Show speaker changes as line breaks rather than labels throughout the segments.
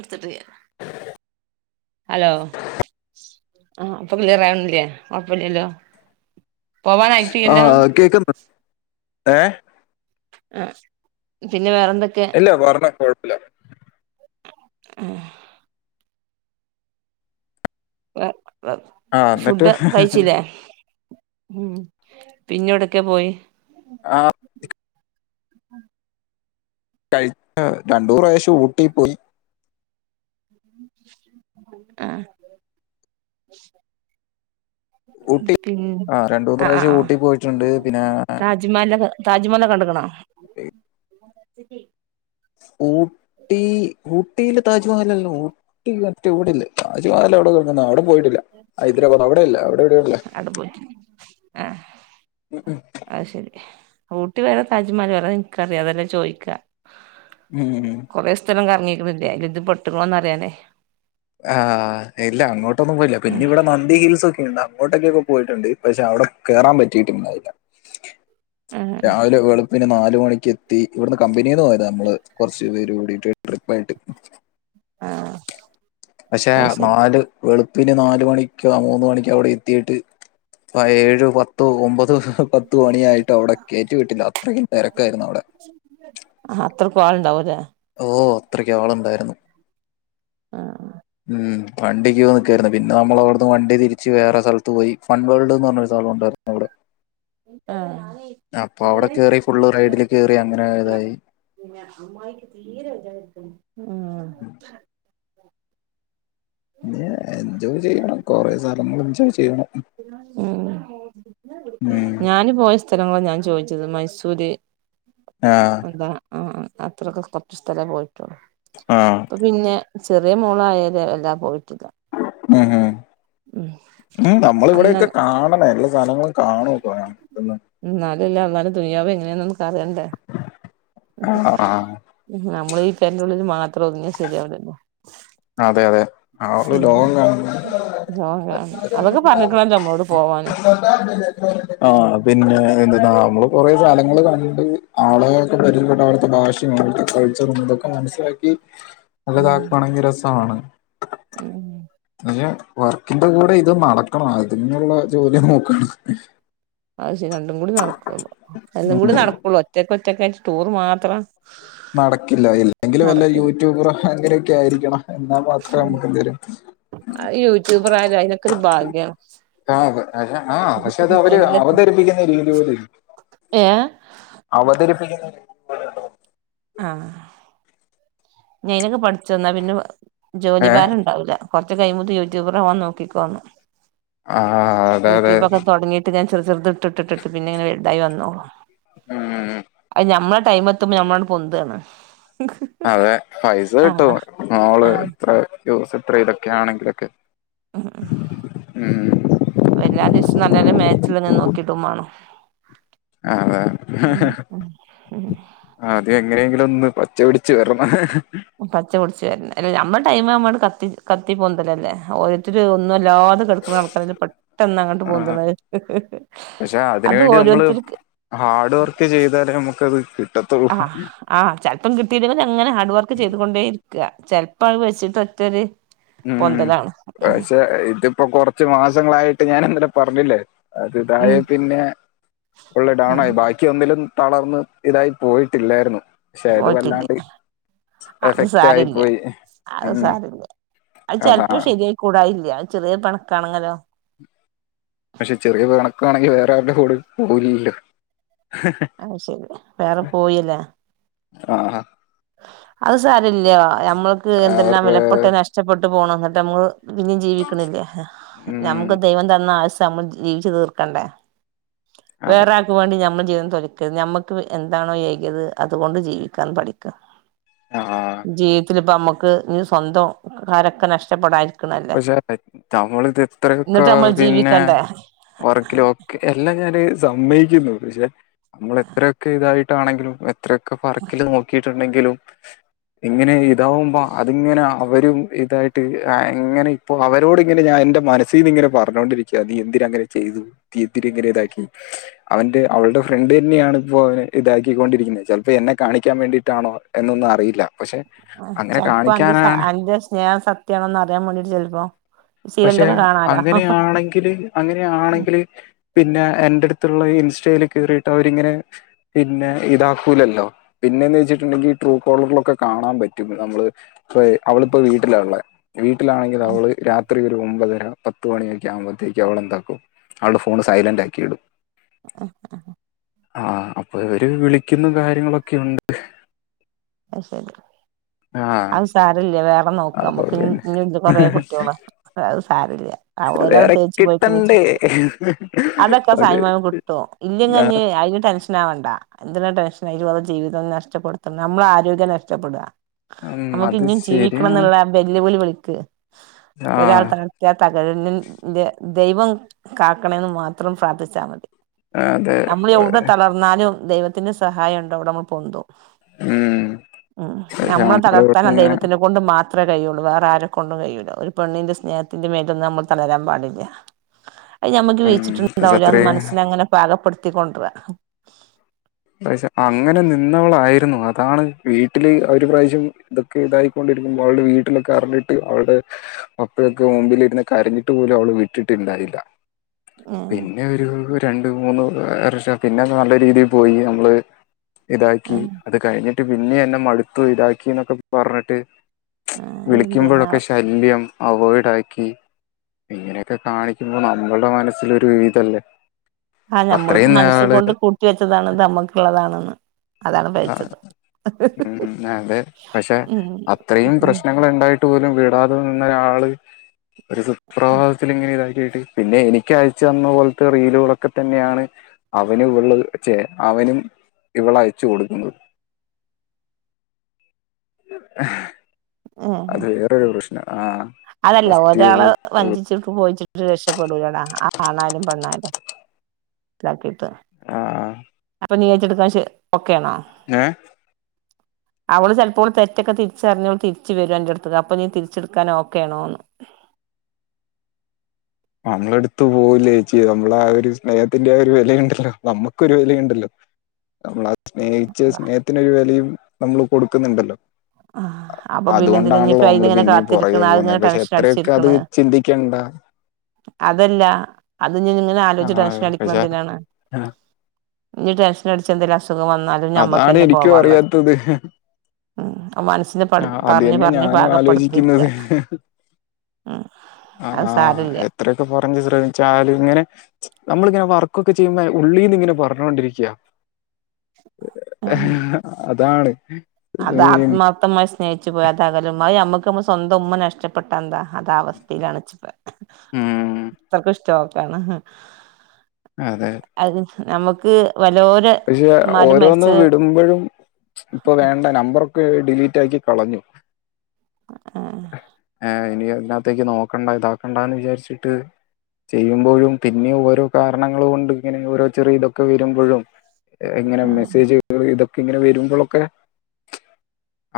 ഇട്ത്തിട്ടില്ല്യ hello ആഇപ്പോം പ്പ ക്ലിയറാവിണില്ലേ കുഴപ്പില്ലല്ലോ
ആ കേക്കുന്നു ഏ
ഉം പിന്നെ വേറെന്തൊക്കെ?
ഇല്ല പറഞ്ഞാേ കുഴപ്പല്ല
ഉം വ വ
ആ എന്നിട്ട്
ഫുഡ് കഴിച്ചിലേ? ഉം പിന്നെവെടക്കെ പോയി
ആ കഴി രണ്ടൂന്ന് പ്രാവശ്യം ഊട്ടി പോയി
ആ ന്ത്
ഊട്ടി
പിം
ആ രണ്ടു മൂന്ന്
ആ. ആ.
പ്രാവശ്യം ഊട്ടി പോയിട്ടുണ്ട് പിന്നെ
ആ. ജ്മഹൽ, താജ്മഹലൊക്കെ കണ്ടിക്ക്ണോ
ഓഹ് ഈ ഊട്ടി ഊട്ടിയിൽ താജ്മഹലില്ലല്ലോ ഊട്ടി മറ്റ് ഇവിടെ അല്ല താജ്മഹൽ എവിടെ കെടക്കുന്നോ ആവോ പോയിട്ടില്ല ഹൈദരാബാദ് അവിടെല്ല അവിടെവിടെ
അവിടെ പോയിട്ടുണ്ട് ആഹ് അ ശരി ഊട്ടി വേറെ താജ്മഹൽല് വേറെ അതെനിക്കറിയാ. അതെല്ലാം ചോയിക്കാ കുറെ സ് ഒരുത്തലും കറങ്ങിക്കില്ല അ ഇത് ആറ്റം പൊട്ടോക് ണൊറിയാനേ
ആഹ് ഇല്ല അങ്ങോട്ടൊന്നും പോയില്ല പിന്നെ ഇവിടെ നന്തി ഹിൽസ് ഒക്കെ ഇണ്ട് അങ്ങോട്ടേക്കേ അങ്ങോട്ടൊക്കെ പോയിട്ടുണ്ട് പക്ഷെ അവിടെ കേറാൻ പറ്റിറ്റുണ്ടായില്ല
ആ
രാവിലെ വെള പിന്നെ നാല് മണിക്ക് എത്തി ഇവിടുന്ന് കമ്പനിന്ന് പോയതാ നമ്മള് കൊറച്ചു പേര് കൂടിട്ട് ട്രിപ്പ് ആയിട്ട്
ആഹ്
പക്ഷെ നാല് വെളുപ്പിന് നാല് മണിക്കോ മൂന്ന് മണിക്കോ അവിടെ എത്തിയിട്ട് ഏഴോ പത്തോ ഒമ്പതോ, പത്ത് മണിയായിട്ട് അവിടെ കയറ്റി വിട്ടില്ല അത്രക്ക് തിരക്കായിരുന്നു അവിടെ
ആഹ് അത്രയ്ക്കു ആളുണ്ടാവൂല്ലേ.
ഓ അത്രക്ക് ആളുണ്ടായിരുന്നു
ആ
ഉം വണ്ടിക്ക് പോ നിൽക്കായിരുന്നു. പിന്നെ നമ്മള അവിടുന്ന് വണ്ടി തിരിച്ച് വേറെ സ്ഥലത്ത് പോയി ഫൺ വേൾഡ്ന്ന് പറഞ്ഞൊരു സ്ഥലം ഉണ്ടായിരുന്നു അവിടെ
[inaudible] ആ
അപ്പൊ അവിടെ കേറി ഫുൾ റൈഡില് കേറി അങ്ങനെ ഇതായി
ആഹ് [inaudible]
ഏഹ് എൻജോയ് ചെയ്യണം. കൊറെ സ്ഥലങ്ങൾ എൻജോയ് ചെയ്യണം.
ഉം
ഉം
ഞാന് പോയ സ്ഥലങ്ങൾ ഞാൻ ചോയിച്ചത് മൈസൂര്
ആഹ്
എന്താ ആ അത്രക്ക് കുറച്ച് സ്ഥലം പോയിട്ടുള്ളൂ.
ആഹ്
അപ്പൊ പിന്നെ ചെറിയ മോള് ആയേരെ എല്ലാം പോയിട്ടില്ല
ഉം ഹം
ഉം
ഉ നമ്മൾ
അന്ന്
ഇവിടൊക്കെ കാണണേ എല്ലാ സ്ഥലങ്ങള് കാണൂ പോയൊ
എന്നാലല്ലേ അള്ളാന്റെ ദുനിയാവ് എങ്ങനെയാന്ന് നമുക്ക് അറിയണ്ടേ.
ആഹ് ആഹ്
നമ്മള് ഈ പരൻ്റുള്ളിൽ മാത്രം ഒതുങ്ങി ശരിയാവുല്ല
അതെ അതെ ആള് ലോകം കാണണം
ലോകം കാണണം അതൊക്കെ പറഞ്ഞിക്കണല്ലോ നമ്മളോട് പോവാന്
ആഹ് പിന്നെ എന്നാ നമ്മള് കൊറെ സ്ഥലങ്ങൾ കണ്ടി ആളുകളെ പരിചയപ്പെട്ട് അവിടുത്തെ ഭാഷയും കൾച്ചറും ഇതൊക്കെ മനസ്സിലാക്കി.
[inaudible]
നല്ല [unintelligible] ങ്കി രസാണ്
ഉം
വർക്കിന്റെ കൂടെ ഇത് നടക്കണം അതിനുള്ള ജോലി നോക്കണം
ആ അത് ശരി രണ്ടും കൂടി നടക്കുള്ളു. അതും കൂടി
ഉം
നടക്കുള്ളൂ ഒറ്റക്ക് ഒറ്റക്ക് ആയിട്ട് ടൂർ മാത്രം
നടക്കില്ല ഇല്ലെങ്കിലും വല്ല
നടക്കരുത്
യൂട്യൂബറോ അങ്ങനെയൊക്കെ ആയിരിക്കണം എന്നാ മാത്രമേ നമ്മുക്ക് എന്തേ
യൂട്യൂബർ ആയാലും അയിനൊക്കെ ഒരു ഭാഗ്യം
ആ ആ പക്ഷെ അത് അവര് അവതരിപ്പിക്കുന്ന രീതി പോലെ ഇരിക്കും
ഏഹ്
അവതരിപ്പിക്കുന്ന [unintelligible]
ആഹ് വേഗം പഠിച്ചോ എന്നാ പിന്നെ ജോലി
ഏ
ഭാരം ഉണ്ടാവൂല്ല കുറച്ച് കഴിയുമ്പോഴേക്കും യൂട്യൂബറാവാൻ നോക്കിക്കോന്ന്
ആ അതെ അതെ
യൂട്യൂബൊക്കെ തുടങ്ങിട്ട് ഞാൻ ചെറുത് ചെറുത് ഇട്ടിട്ടിട്ടിട്ട് പിന്നെ ഇങ്ങനെ വലുതായി വന്നൂ
ഉം
അത് ഞമ്മടെ ടൈമ് എത്തുമ്പോൾ നമ്മള് അങ്ങോട്ട്‌ പൊന്തുവാണ്
അതെ പൈസ കിട്ടും മോള്
ആഹ്
ഇത്ര യൂസ് ഇത്ര ഇതൊക്കെ ആണെങ്കിലൊക്കെ
ഉം ഉം
ഉം
എല്ലാ ദിവസവും നല്ല നല്ല മാച്ചിലങ്ങനെ നോക്കി ഇടുവേം വേണം ഉം
അതെ അത് എങ്ങനെയെങ്കിലും ഒന്ന് പച്ച പിടിച്ചു വരണം
പച്ച പിടിച്ച് വരണം അല്ലേ നമ്മുടെ ടൈം നമ്മളങ്ങട്ട് കത്തി കത്തി പൊന്തല്ലല്ലേ ഒരോരുത്തര് ഒന്നും അല്ലാതെ കിടക്കണ ആൾ അതില് പെട്ടെന്ന് അങ്ങോട്ട്
ആ
പൊന്തണത്
പക്ഷെ അതിന്
അത്
വേണ്ടി നമ്മള്
ഓരോരുത്തർക്ക്‌
ഹാർഡ് വർക്ക് ചെയ്താലേ നമുക്കത് കി
ആഹ് ആ ചിലപ്പം കിട്ടിയില്ലങ്കിലും അങ്ങനെ ഹാർഡ് വർക്ക് ചെയ്തുകൊണ്ടേയിരി ക്കുക ചെലപ്പോ അത് വെച്ചിട്ട് ഒറ്റ ഒര്
ഉം പക്ഷെ ഇതിപ്പോ കൊറച്ച് മാസങ്ങളായിട്ട് ഞാൻ ഇന്നലെ പറഞ്ഞില്ലേ അത് ഇതായ
ഉം
പിന്നെ ഫുള്ള്
ഉം
ഡൗണായി ബാ ക്ക് ഒന്നിലും തളർന്ന് ഇതായി പോയിട്ടില്ലായിരുന്നു പക്ഷെ ഇത്
പോയിട്ടില്ല
വല്ലാണ്ട്
അത്
എഫക്റ്റായി
സാരല്ല
പോയി
അത്
ഉം
സാരല്ല അത്
അതാ
ചെലപ്പോ ശരിയായി കൂടായില്ല അത് ചെറിയ പിണക്കാണെങ്കിലോ
പക്ഷെ ചെറിയ പിണക്കാണെങ്കിൽ വേറെ ആരുടെ കൂടെ പോകില്ലല്ലോ
അത് ശരി വേറെ പോയില്ലാ
ആഹ്
അത് സാരമില്ല നമ്മക്ക് എന്തെല്ലാം
അവരുടെ
വിലപ്പെട്ടത് നഷ്ടപ്പെട്ട് പോണ് എന്നിട്ട് നമ്മള് പിന്നെയും ജീവിക്കണില്ലേ
ഉം,
നമുക്ക് ദൈവം തന്ന ആയുസ്സ് നമ്മൾ ജീവിച്ചു തീർക്കണ്ടേ വേറെ
അതൊക്കെ
ക്ക് വേണ്ടി നമ്മൾ ജീവിതം തൊലക്കരുത് നമുക്ക് എന്താണോ എകിയത് അതുകൊണ്ട് ജീവിക്കാൻ പഠി
ആ
ജീവിതത്തിൽ ഇപ്പ നമ്മുക്ക് ഇനി സ്വന്തം ആരൊക്കെ നഷ്ടപ്പെടാൻ
പക്ഷെ നമ്മള് ഇത് എത്രയൊക്കെ
എന്നിട്ട് നമ്മൾ
പിന്നെ
ജീവിക്കണ്ടേ
വർക്കിലോ എല്ലാം ഞാന് സമ്മയിക്കുന്നു പക്ഷെ നമ്മള് എത്രയൊക്കെ ഇതായിട്ടാണെങ്കിലും എത്രയൊക്കെ ഭർക്കില് നോക്കിയിട്ടുണ്ടെങ്കിലും ഇങ്ങനെ ഇതാവുമ്പോ അതിങ്ങനെ അവരും ഇതായിട്ട് ആ ഇങ്ങനെ ഇപ്പോ അവരോട് ഇങ്ങനെ ഞാൻ എന്റെ മനസ്സീന്ന് ഇങ്ങനെ പറഞ്ഞോണ്ടിരിക്കുവാ നീ എന്തിന് അങ്ങനെ ചെയ്തു തീത്തിരി ഇങ്ങനെ ഇതാക്കി അവന്റെ അവളുടെ ഫ്രണ്ട് തന്നെയാണ് ഇപ്പോ അവന് ഇതാക്കിക്കൊണ്ടിരിക്കുന്നത് ചിലപ്പോ എന്നെ കാണിക്കാൻ വേണ്ടിയിട്ടാണോ എന്നൊന്നും അറിയില്ല പക്ഷെ
ആഹ്
അങ്ങനെ
ചിലപ്പോ അന്റെ
കാണിക്കാനാണ്
അന്റെ സ്നേഹം സത്യവാണോന്ന് അറിയാൻ വേണ്ടീട്ട് ചിലപ്പോ
പക്ഷെ അങ്ങനെയാണെങ്കില് അങ്ങനെയാണെങ്കില് പിന്നെ എന്റെ അടുത്തുള്ള ഇൻസ്റ്റയിൽ കയറിയിട്ട് അവരിങ്ങനെ പിന്നെ ഇതാക്കൂലല്ലോ പിന്നേന്ന് വെച്ചിട്ടുണ്ടെങ്കി ഈ ട്രൂ കോളറിലൊക്കെ കാണാൻ പറ്റും നമ്മള് ഇപ്പോ അവളിപ്പോ വീട്ടിലാ ഉള്ളേ വീട്ടിലാണെങ്കി അവള് രാ ത്രിയൊരു ഒമ്പതര പത്ത് മണിയൊക്കെ ആകുമ്പത്തേക്ക് അവളെന്താക്കും അവളുടെ ഫോണ് സൈലന്റ് ആക്കി ഇടും
ആഹ് ആഹ്
ആഹ് അപ്പൊ അവര് വിളിക്കുന്ന കാര്യങ്ങളൊക്കെയുണ്ട്
അത് ശരി
ആഹ്
അത് സാരമില്ല വേറെ നോക്ക
അപ്പൊ പിന്നെ
നമ്മക്ക് കൊറെ കുട്ടികള അത് സാരില്ല ആ ഒരാൾ
വേറെ
തേച്ച് പോയിക്കണ്
കിട്ടണ്ടേ.
വച്ചിട്ട് അതൊക്കെ
പഴ്
സമയാകുമ്പോ കിട്ടുവോ ഇല്ലങ്കി ഇനി
ആഹ്
അതിന് ടെൻഷ നാവണ്ട എന്തിനാ ടെൻഷൻ ആയി ഇതുപോലെ ജീവിതം നഷ്ടപ്പെടുത്തുന്നെ നമ്മടെ ആരോഗ്യം നഷ്ടപ്പെടുക
ഉം
നമുക്ക്
അത്
ഇനീയും ജീവിക്കണം
ശരിയാണ്.
എന്നുള്ള വെല്ലുവിളി വിളിക്ക് ഒരാൾ
ആഹ്
ത തകഴന്റെ ദൈവം കാക്കണ എന്ന് മാത്രം പ്രാർത്ഥിച്ചാൽ മതി
അതെ
നമ്മൾ എവിടെ തളർന്നാലും ദൈവത്തിന്റെ സഹായം ഉണ്ടോ അവിടെ നമ്മൾ പൊന്തും
ഉം
ഉം
പക്ഷെ
നമ്മെ
നമ്മള്
തളർത്താന
ഇവിടുന്ന് ഇങ്ങനെ
ദൈവത്തിന്റെ കൊണ്ട് മാത്രേ കഴിയുള്ളൂ വേറെ ആരെ കൊണ്ടും കഴിയില്ല ഒരു പെണ്ണിന്റെ സ്നേഹത്തിന്റെ മേലൊന്നും നമ്മൾ തളരാൻ പാടില്ല അത് ഞമ്മുക്ക് വീതി
ഉം പക്ഷെ
ച്ചിട്ടുണ്ടാവില്ല എന്ന്
അത്രയും
മനസ്സിനെ അങ്ങനെ പാകപ്പെടുത്തികൊണ്ടരാ
പ്രാവശ്യം അങ്ങനെ നിന്നവളായിരുന്നു അതാണ് വീട്ടില് ഒരു പ്രാവശ്യം ഇ ഒക്കെ ഇതായിക്കൊണ്ടിരിക്കുമ്പോൾ അവളുടെ വീട്ടിലൊക്കെ അറിഞ്ഞിട്ട് അവളുടെ പപ്പഴൊക്കെ മുമ്പില് ഇരുന്ന് കരഞ്ഞിട്ട് പോലും അവള് വിട്ടിട്ടുണ്ടായില്ല
ആഹ്
പിന്നെ ഒരു രണ്ട് മൂന്ന് വർഷ പിന്നെ നല്ല രീതിൽ പോയി നമ്മള് ഇതാക്കി
ആഹ്
അത് കഴിഞ്ഞിട്ട് പിന്നെ എന്നെ മടുത്തു ഇതാക്കി എന്നൊക്കെ പറഞ്ഞിട്ട്
ആഹ്
വിളിക്കുമ്പോഴൊക്കെ
എന്തെന്നാവോ
ശല്യം അവോയിഡ് ആക്കി ഇങ്ങനെയൊക്കെ കാണിക്കുമ്പോൾ നമ്മളുടെ മനസ്സിലൊരു ഇതല്ലേ
ആഹ് നമ്മളിപ്പോ
അത്രയും
മനസ്സ്
നാള്
കൊണ്ട് കൂട്ടി വെച്ചതാണ് ഇത് നമ്മുക്കുള്ളതാണെന്ന്
ആ ഉം അതെ പക്ഷെ
ഉം
അത്രയും
ഉം
പ്രശ്നങ്ങള് ഉണ്ടായി ട്ടു പോലും വിടാതെ നിന്ന ഒരാള് ഒരു സുപ്രവാഹത്തിൽ ഇങ്ങനെ ഇതാക്കിയിട്ട് പിന്നെ എനിക്ക് അയച്ചു തന്ന പോലത്തെ റീലുകളൊക്കെ തന്നെയാണ് അവനും ഇവള് ചേ അവനും ഇവള അയച്ചു കൊടുക്കുന്നത് [unintelligible]
ഉം
അത് വേറൊരു പ്രശ്നം ആ
അതല്ല
ഫസ്റ്റ്
ഒരാള് വഞ്ചിച്ചു ഇ പോയിച്ചിട്ട് രക്ഷപ്പെടൂലടാ ആ ആണായാലും പെണ്ണായാലും ഇതാക്കിട്ട്
ആഹ് ആഹ്
അപ്പൊ നീ ഏറ്റെടുക്കാൻ [unintelligible] ഓക്കെ ആണോ
ഏ
അവള് ചെലെപ്പോൾ തെറ്റൊക്കെ തിരിച്ചറിഞ്ഞവള് തിരിച്ച് വരും അന്റെടുത്ത്ക്ക് അപ്പൊ നീ തിരിച്ചെടുക്കൻ ഓക്കെണോന്ന്
നമ്മള എടുത്തു പോവുലേ ചേച്ചി നമ്മള ആ ഒരു സ്നേഹത്തിന്റെ ആ ഒരു വെലയുണ്ടല്ലോ നമ്മുക്കൊരു വെലയുണ്ടല്ലോ നമ്മൾ സ്നേഹിച്ച സ്നേഹത്തിനൊരു വിലയും നമ്മൾ കൊടുക്കുന്നുണ്ടല്ലോ
ആഹ് അപ്പൊ പിന്നെ എന്തിന ഇനിപ്പ
അതുകൊണ്ടാണല്ലോ
അയിന്
നമ്മള്
ഇങ്ങനെ
പിന്നെയും പുറകെ
കാത്തിരിക്കണ് അതിങ്ങനെ
പോകുന്നത്. പക്ഷെ
ടെൻഷൻ
എത്രയൊക്കെ അത്
അടിച്ചിരിക്കണ്
ചിന്തിക്കണ്ട.
അതല്ല അത് നി ഇങ്ങനെ ആലോചിച്ച്
ആഹ്
ടെൻഷൻ അടിക്കണ
പക്ഷെ
എന്തിനാണ് ഇനി ടെൻഷൻ അടിച്ച എന്തേലും അസുഖം വന്നാലും
അതാണ്
ഞമ്മക്കന്നെ
എനിക്കും
പോവാൻള്ളത്
അറിയാത്തത്.
ഉം അത് മനസ്സിനെ പ
ആഹ് അത്
പറഞ്ഞ്
തന്നെ
പറഞ്ഞ്
ഞാനും
പാകപ്പെടുത്തിരിക്ക
ആലോചിക്കുന്നത്.
ഉം അത് സാരോല്ല
അത്രയൊക്കെ പറഞ്ഞ് ശ്രമിച്ചാലും ഇങ്ങനെ നമ്മളിങ്ങനെ വർക്കൊക്കെ ചെയ്യുമ്പ ഉള്ളിൽന്ന് ഇങ്ങനെ പറഞ്ഞുകൊണ്ടിരിക്കയാ അതാണ്
അത്
ഈ,
ആത്മ ത്തമായി സ്നേഹിച്ചു പോയ അതകലും അത് നമ്മക്ക് മ്മളെ സ്വന്തം ഉമ്മ നഷ്ടപ്പെട്ട എന്താ അത ആ അവസ്ഥയിലാണപ്പോ
ഉം
അത്രക്ക് ഇഷ്ടക്കാണ്
അതെ
അത് നമുക്ക് വലോരോ
പക്ഷെ ഓരോന്ന് വിടുമ്പഴും ഇപ്പൊ വേണ്ട നമ്പറൊക്കെ ഡിലീറ്റ് ആക്കി കളഞ്ഞു
ആഹ്
ആഹ് ഇനി അതിനാത്തേക്ക് നോക്കണ്ട ഇതാക്കണ്ടാന്ന് വിചാരിച്ചിട്ട് ചെയ്യുമ്പോഴും പിന്നെ ഓരോ കാരണങ്ങള് കൊണ്ട് ഇങ്ങനെ ഓരോ ചെറിയ ഇതൊക്കെ വരുമ്പോഴും എങ്ങനെ മെസ്സേജ് ഇതൊക്കെ ഇങ്ങനെ വരുമ്പളൊക്കെ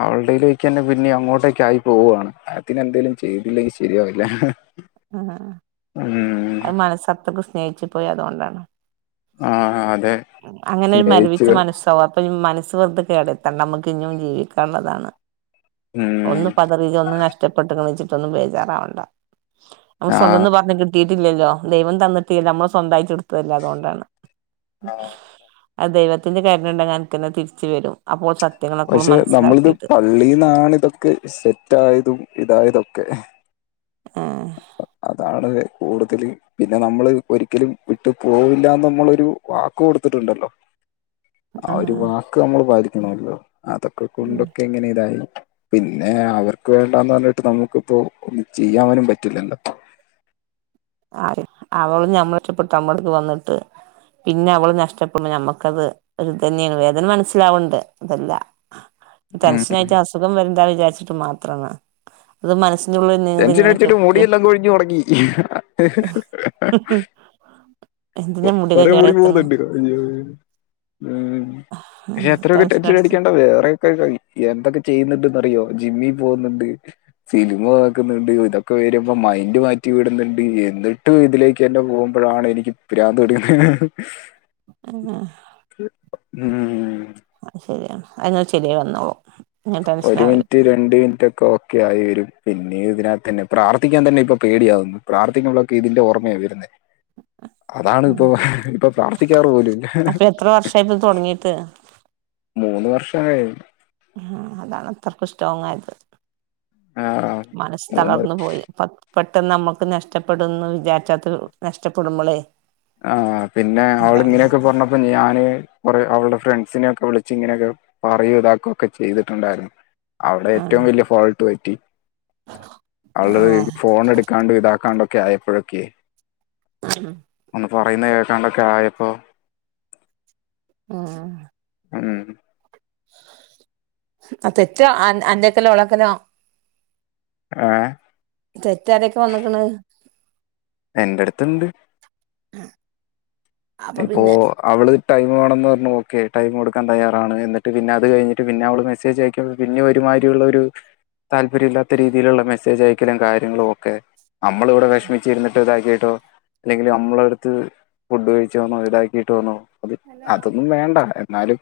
അവൾടയ്ലേക്കന്നെ പിന്നെ അങ്ങോട്ടേക്കായി പോവുവാണ് അതിനെന്തേലും ചെയ്തില്ലെങ്കി ശെരിയാവില്ലഹ്ഹ്
ആഹ് അത് മനസ്സത്രക്ക് സ്നേഹിച്ചു പോയി അതുകൊണ്ടാണ്
ആഹ് അതെ
അങ്ങനെ ഒരു
സ്നേഹിച്ച്
മരിവിച്ച മനസ്സാവും അപ്പൊ മനസ്സ് വെറ്ത കേടെത്തണ്ട അമ്മക്കിന്നും ജീവിക്കേണ്ടതാണ്
ഉം
ഒന്ന് പതറി ഒന്ന് നഷ്ടപ്പെട്ടന്നും വെച്ചിട്ടൊന്നും ബേജാറാവണ്ട നമ്മ
ആ
സ്വന്തന്ന് പറഞ്ഞി കിട്ടിട്ടില്ലല്ലോ ദൈവം തന്നിട്ടില്ല അമ്മള് സ്വന്തായിട്ട് എടുത്താല്ലേ അതൊണ്ടാണ് അദൈവത്തിന്റെ കര്ണെണ്ടെ അനക്കന്ന തിരിച്ച് വരും അപ്പോ സത്
പക്ഷെ നമ്മളിത് പള്ളീന്നാണിതൊക്കെ സെറ്റായതും ഇതായതൊക്കെ
ആഹ്
അതാണൊരു കൂടുതല് പിന്നെ നമ്മള് ഒരിക്കലും വിട്ട് പോവൂല്ലാന്നമ്മളൊരു വാക്ക് കൊടുത്തിട്ടിണ്ടല്ലോ ആ ഒരു വാക്ക് നമ്മള് പാലിക്കണവല്ലോ അതൊക്കെ കൊണ്ടൊക്കെങ്ങനെ ഇതായി പിന്നെ അവർക്ക് വേണ്ടാന്നറഞ്ഞിട്ട് നമുക്കിപ്പൊ ഒന്ന് ചെയ്യാനും പറ്റില്ലല്ലോ
ആഹ് അവള് നമ്മളെഷ്ടപ്പെട്ട് നമ്മളടക്ക് വന്നിട്ട് പിന്നെവള് നഷ്ടപ്പെടുന്നു ഞമ്മക്കത് ഒരിതന്നേണ് വേദന മനസിലാവ്ണ്ട് അതല്ല
ഉം
ടെൻസനായിട്ട് അസുഖം വരെന്താന്ന് വിചാരിച്ചിട്ട് മാത്രാണ് അത് മനസ്സിന്റുള്ള്ന്ന്
ടെൻഷനടിച്ചിട്ട് മുടിയെല്ലാം കൊഴിഞ്ഞൊടങ്ങി
എന്തിനാ മുടിയൊക്കെ
കൊറെ മുടി
കേടര്ത്ത്ണ്
പോവ്ന്നിണ്ട് അയ്യോ ഉം പക്ഷെ എത്രയൊക്കെ
ടെൻഷൻ
ടെൻഷനടിക്കണ്ട വേറെ എന്തൊക്കെ ചെയ്യുന്നുണ്ട്ന്നറിയോ ജിമ്മി പോന്നൊണ്ട് സിനിമ ന്ന്ണ്ട് ഇതൊക്കെ വരുമ്പൊ മൈന്ഡ് മാറ്റി വിട്ന്ന്ണ്ട് എന്നിട്ടു ഇതിലേക്കന്നെ പോമ്പഴാണ് എനിക്ക് പ്രാന്ത് പിടിക്കുന്നെഹ്ഹ്
ആഹ്
ഉം
അയ് ശരിയാണ് അതിന്ന ശെരിയായ് വന്നോളും ഇങ്ങൾ ടെൻഷൻ
ഒരു
ആവരുത്
മിനിറ്റ് രണ്ട് മിനിറ്റൊക്കെ ഒക്കെ ആയിവരും പിന്നേ ഇതിനാതന്നെ ക്കെ ആയി വെരും പിന്നേ ഇതിനാത്തന്നെ പ്രാർത്ഥിക്കാൻ തന്നെ ഇപ്പ പേടിയാവ്ന്ന് പ്രാർത്ഥിക്കമ്പളൊക്കെ ഇതിന്റെ ഓർമയ വരുന്നെ അതാണ്
ഉം
ഇപ്പോ ഇപ്പൊ പ്രാർത്ഥിക്കാറ് പോലുവില്ല
ഏപ് തൊടങ്ങീട്ട്
മൂന്ന് വർഷായി
ആഹ് അതാണ് അത്രയ്ക്കും സ്ടോങ്ങായത്
ആഹ്
മനസ്സ് തളർന്ന് പോയി അപ്പ പെട്ടെന്ന് നമ്മക്ക് നഷ്ടപ്പെടുന്നു വിചാരിച്ചത്ത് നഷ്ടപ്പെടുമ്പളേ
ആഹ് പിന്നെ
അതാണ്
അവളിങ്ങനെയൊക്കെ പറഞ്ഞപ്പോ ഞാന് കൊറെ അവൾടെ ഫ്രണ്ട്സിനെയൊക്കെ വിളിച്ച് ഇങ്ങനെയൊക്കെ പറയുതാക്കൊക്കെ ചെയ്തിട്ടൊണ്ടാരുന്നു അവിടെ ഏറ്റവും
ആഹ്
വലിയ ഫോൾട്ട് പറ്റി അവൾടത്
ആഹ്
ഫോണെടുക്കാണ്ടു ഇതാക്കാണ്ടൊക്കെ ആയപ്പൊഴെക്കെ
[unintelligible]
ഒന്ന് പറയുന്ന കേക്കാണ്ടൊക്കെ ആയപ്പോ
ആഹ്
ഉം
ആഹ് തെറ്റ് അന്റെക്കലൊ ഓളെക്കലോ
ഏഹ്
തെറ്റാരെക്കെ വന്നക്കണ്
എന്റെ എട്ത്തിണ്ട്
ഉം
ഇപ്പോ അവള് ടൈ വേണന്ന് പറഞ്ഞു ഓക്കെ ടൈം കൊടുക്കാൻ തയ്യാറാണ് എന്നിട്ട് പിന്നെ അത് കഴിഞ്ഞിട്ട് പിന്നെ അവള് മെസ്സേജ് അയക്ക് പിന്നെ ഒരുമാരിരുള്ള ഒരു താല്പര്യം ഇല്ലാത്ത രീതിയിലുള്ള മെസ്സേജ് അയക്കലും കാര്യങ്ങളും ഒക്കെ നമ്മളിവിടെ വിഷമിച്ച് ഇരുന്നിട്ട് ഇതാക്കീട്ടോ അല്ലെങ്കില് നമ്മള അടുത്ത് ഫുഡ് കഴി ച്ചോന്നോ ഇതാക്കിട്ടോന്നോ അത് അതൊന്നും വേണ്ട എന്നാലും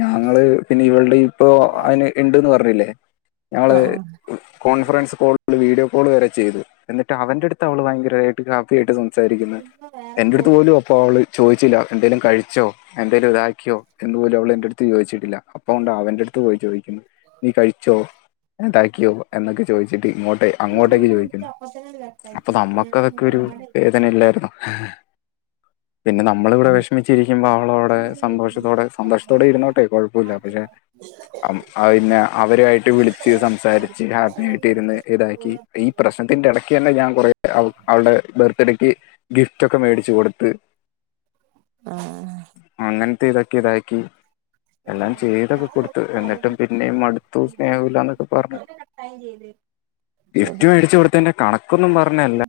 ഞങ്ങള് പിന്നെ ഇവൾടെ ഇപ്പൊ അയിന് ഇണ്ട്ന്ന് പറഞ്ഞില്ലേ ഞങ്ങള്
ആഹ്
കോൺഫറൻസ് കോള് വീഡിയോ കോള് വരെ ചെയ്തു എന്നിട്ട് അവന്റടുത്ത് അവള് ഭയങ്കര ട്ട് ഹാപ്പിയാട്ട് സംസാരിക്കുന്ന എന്റടുത്ത് പോലും ഓള് ചോയിച്ചില്ല എന്തേലും കഴിച്ചോ എന്തേലും ഇതാക്കിയോ എന്ന്പോലും അവള് എന്റടുത്ത് ചോയിച്ചിട്ടില്ല അപ്പോണ്ട് അവന്റെ അടുത്ത് പോയി ചോയിക്കുന്നു നീ കഴിച്ചോ ഇതാക്കിയോ എന്നൊക്കെ ചോയിച്ചിട്ട് ഇങ്ങോട്ടേ അങ്ങോട്ടേക്ക് ചോയ്ക്ക്ന്ന് അപ്പൊ നമ്മക്കതൊക്കെ ഒരു വേദന അല്ലായിന്നോ പിന്നെ നമ്മളിവിടെ
ആഹ്
വെഷമിച്ചിരിക്കുമ്പോ അവളോടെ സന്തോഷത്തോടെ സന്തോഷത്തോടെ ഇരുന്നോട്ടെ കുഴപ്പല്ല പഷെ പിന്നെ അവരു ആയിട്ട് വിളിച്ച് സംസാരിച്ച് ഹാപ്പി ആയിട്ട് ഇര്ന്ന് ഇതാക്കി ഈ പ്രശ്നത്തിന്റെ എട ക്കെ ന്നെ ഞാൻ കുറെ അവ അവള്ടെ ബർത്ത്ഡേക്ക് ഗിഫ്റ്റ് ഒക്കെ മേടിച്ചു കൊടുത്ത്
ആഹ്
അങ്ങൻത്തെ ഇതൊക്കെ താക്കി എല്ലാം ചെയ്തൊക്കെ കൊടുത്തു എന്നിട്ടും പിന്നേം മടുത്തു സ്നേഹല്ലാന്നൊക്കെ പർഞ്
ശരി
ഗിഫ്റ്റ് മേടിച്ച് കൊടുത്തെന്റെ കണക്കൊന്നും പറഞ്ഞല്ല